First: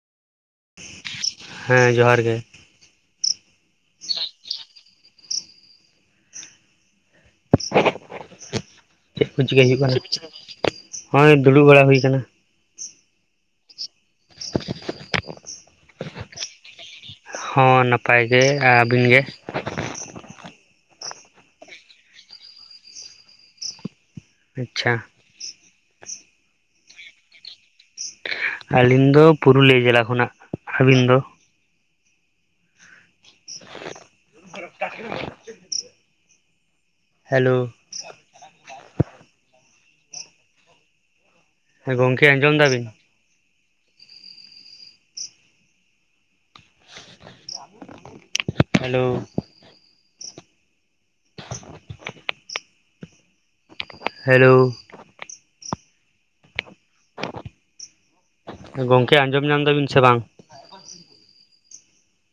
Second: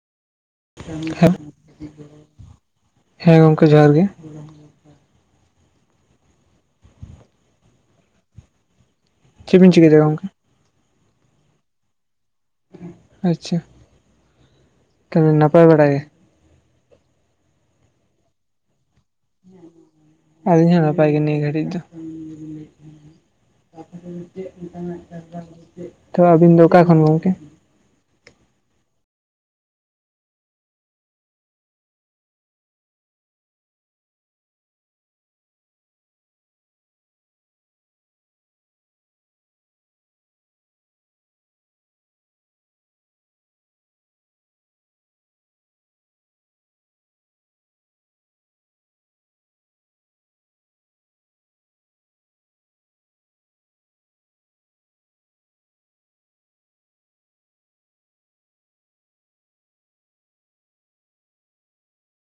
ᱦᱮᱸ ᱡᱚᱦᱟᱨ ᱜᱮ [unintelligible] ᱦᱮᱸ ᱜᱚᱢᱠᱮ ᱡᱚᱦᱟᱨ ᱜᱮ᱾ ᱪᱮᱫ ᱠᱚ ᱪᱤᱠᱟᱹᱭ ᱵᱤᱱ ᱦᱩᱭᱩᱜ ᱫᱟ ᱜᱚᱝᱠᱮ ᱠᱟᱱᱟ? ᱱᱚᱭ ᱫᱩᱲᱩᱵ ᱵᱟᱲᱟ ᱦᱩᱭᱠᱟᱱᱟ᱾ ᱟᱪᱪᱷᱟ᱾ ᱛᱚᱵᱮ ᱱᱟᱯᱟᱭ ᱵᱟᱲᱟᱟᱭ ᱜᱮ? ᱦᱚᱸ ᱱᱟᱯᱟᱭ ᱜᱮ, ᱟᱹᱵᱤᱱ ᱜᱮ? ᱟᱞᱤᱧ ᱦᱚᱸ ᱱᱟᱯᱟᱭ ᱜᱮ ᱱᱤᱭᱟᱹ ᱜᱷᱟᱹᱲᱤᱡ ᱫᱚ᱾ ᱟᱪᱪᱷᱟ ᱛᱚ ᱟᱹᱵᱤᱱ ᱫᱚ ᱚᱠᱟ ᱠᱷᱚᱱ ᱜᱚᱢᱠᱮ? ᱟᱹᱞᱤᱧ ᱫᱚ ᱯᱩᱨᱩᱞᱤᱭᱟᱹ ᱡᱮᱞᱟ ᱠᱷᱚᱱᱟᱜ᱾ ᱟᱹᱵᱤᱱ ᱫᱚ? [unintelligible] ᱦᱮᱞᱳ᱾ ᱦᱮᱸ ᱜᱚᱝᱠᱮ ᱟᱸᱡᱚᱢ ᱫᱟ ᱵᱤᱱ? ᱦᱮᱞᱳ᱾ ᱦᱮᱞᱳ᱾ ᱜᱚᱝᱠᱮ ᱟᱸᱡᱚᱢ ᱧᱟᱢ ᱢᱮᱫᱟ ᱵᱤᱱ ᱥᱮ ᱵᱟᱝ?